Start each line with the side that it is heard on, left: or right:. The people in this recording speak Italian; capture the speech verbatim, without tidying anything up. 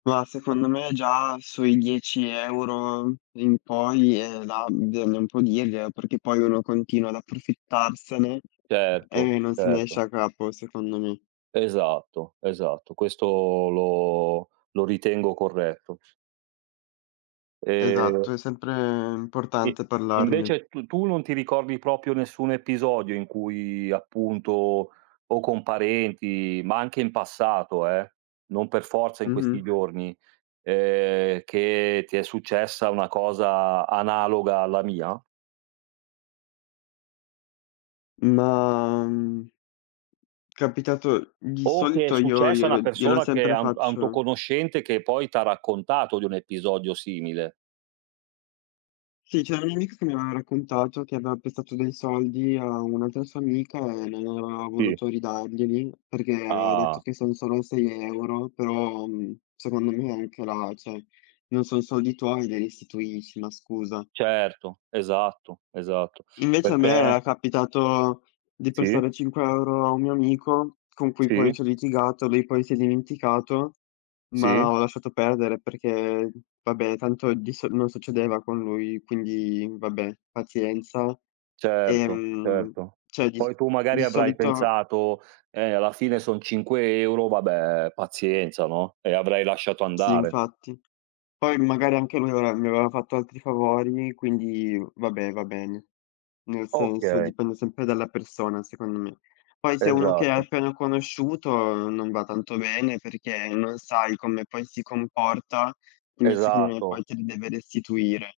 left: Ma secondo me già sui dieci euro in poi è là, bisogna un po' dirglielo perché poi uno continua ad approfittarsene
right: Certo,
left: e non se ne esce
right: certo.
left: a capo, secondo me.
right: Esatto, esatto questo lo lo ritengo corretto.
left: Esatto,
right: E
left: è sempre
right: Sì, e
left: importante parlargli.
right: invece tu tu non ti ricordi propio nessun episodio in cui appunto, o con parenti, ma anche in passato, eh, non per forza in questi
left: Mh-mh.
right: giorni, ehm, che ti è successa una cosa analoga alla mia?
left: Ma, mhmm capitato di
right: O che è
left: solito io
right: successa a una
left: glielo glielo
right: persona che
left: sempre
right: a un a un tuo
left: faccio
right: conoscente che poi t'ha raccontato di un episodio simile.
left: Sì, c'è una mia amica che mi aveva raccontato che aveva prestato dei soldi a un'altra sua amica e non aveva
right: Sì.
left: voluto ridarglieli, perché aveva detto
right: Ah.
left: che son solo sei euro però, mhmm, secondo me anche là, ceh, non son soldi tuoi, li restituisci, no, scusa.
right: Certo, esatto, esatto.
left: Invece a me
right: Perché
left: era capitato di
right: Sì.
left: prestare cinque euro a un amico, con cui poi
right: Sì.
left: c'ho litigato, lui poi si è dimenticato, ma
right: Sì.
left: ho lasciato perdere perché, vabbè tanto di so non succedeva con lui, quindi vabbè pazienza.
right: Certo,
left: Ehm,
right: certo.
left: cioè di
right: Poi tu
left: sicu di
right: magari avrai
left: solito
right: pensato: "Eh, alla fine son cinque euro, vabbè pazienza, no." E avrai lasciato
left: Sì
right: andare.
left: infatti. Poi magari anche lui mi aveva mi aveva fatto altri favori quindi vabbè, va bene. Nel senso
right: Okay.
left: dipende sempre dalla persona secondo me. Poi se è uno che hai
right: Esatto.
left: appena conosciuto uhm non va tanto bene perché non sai come poi si comporta, quindi secondo
right: Esatto.
left: poi te li deve restituire.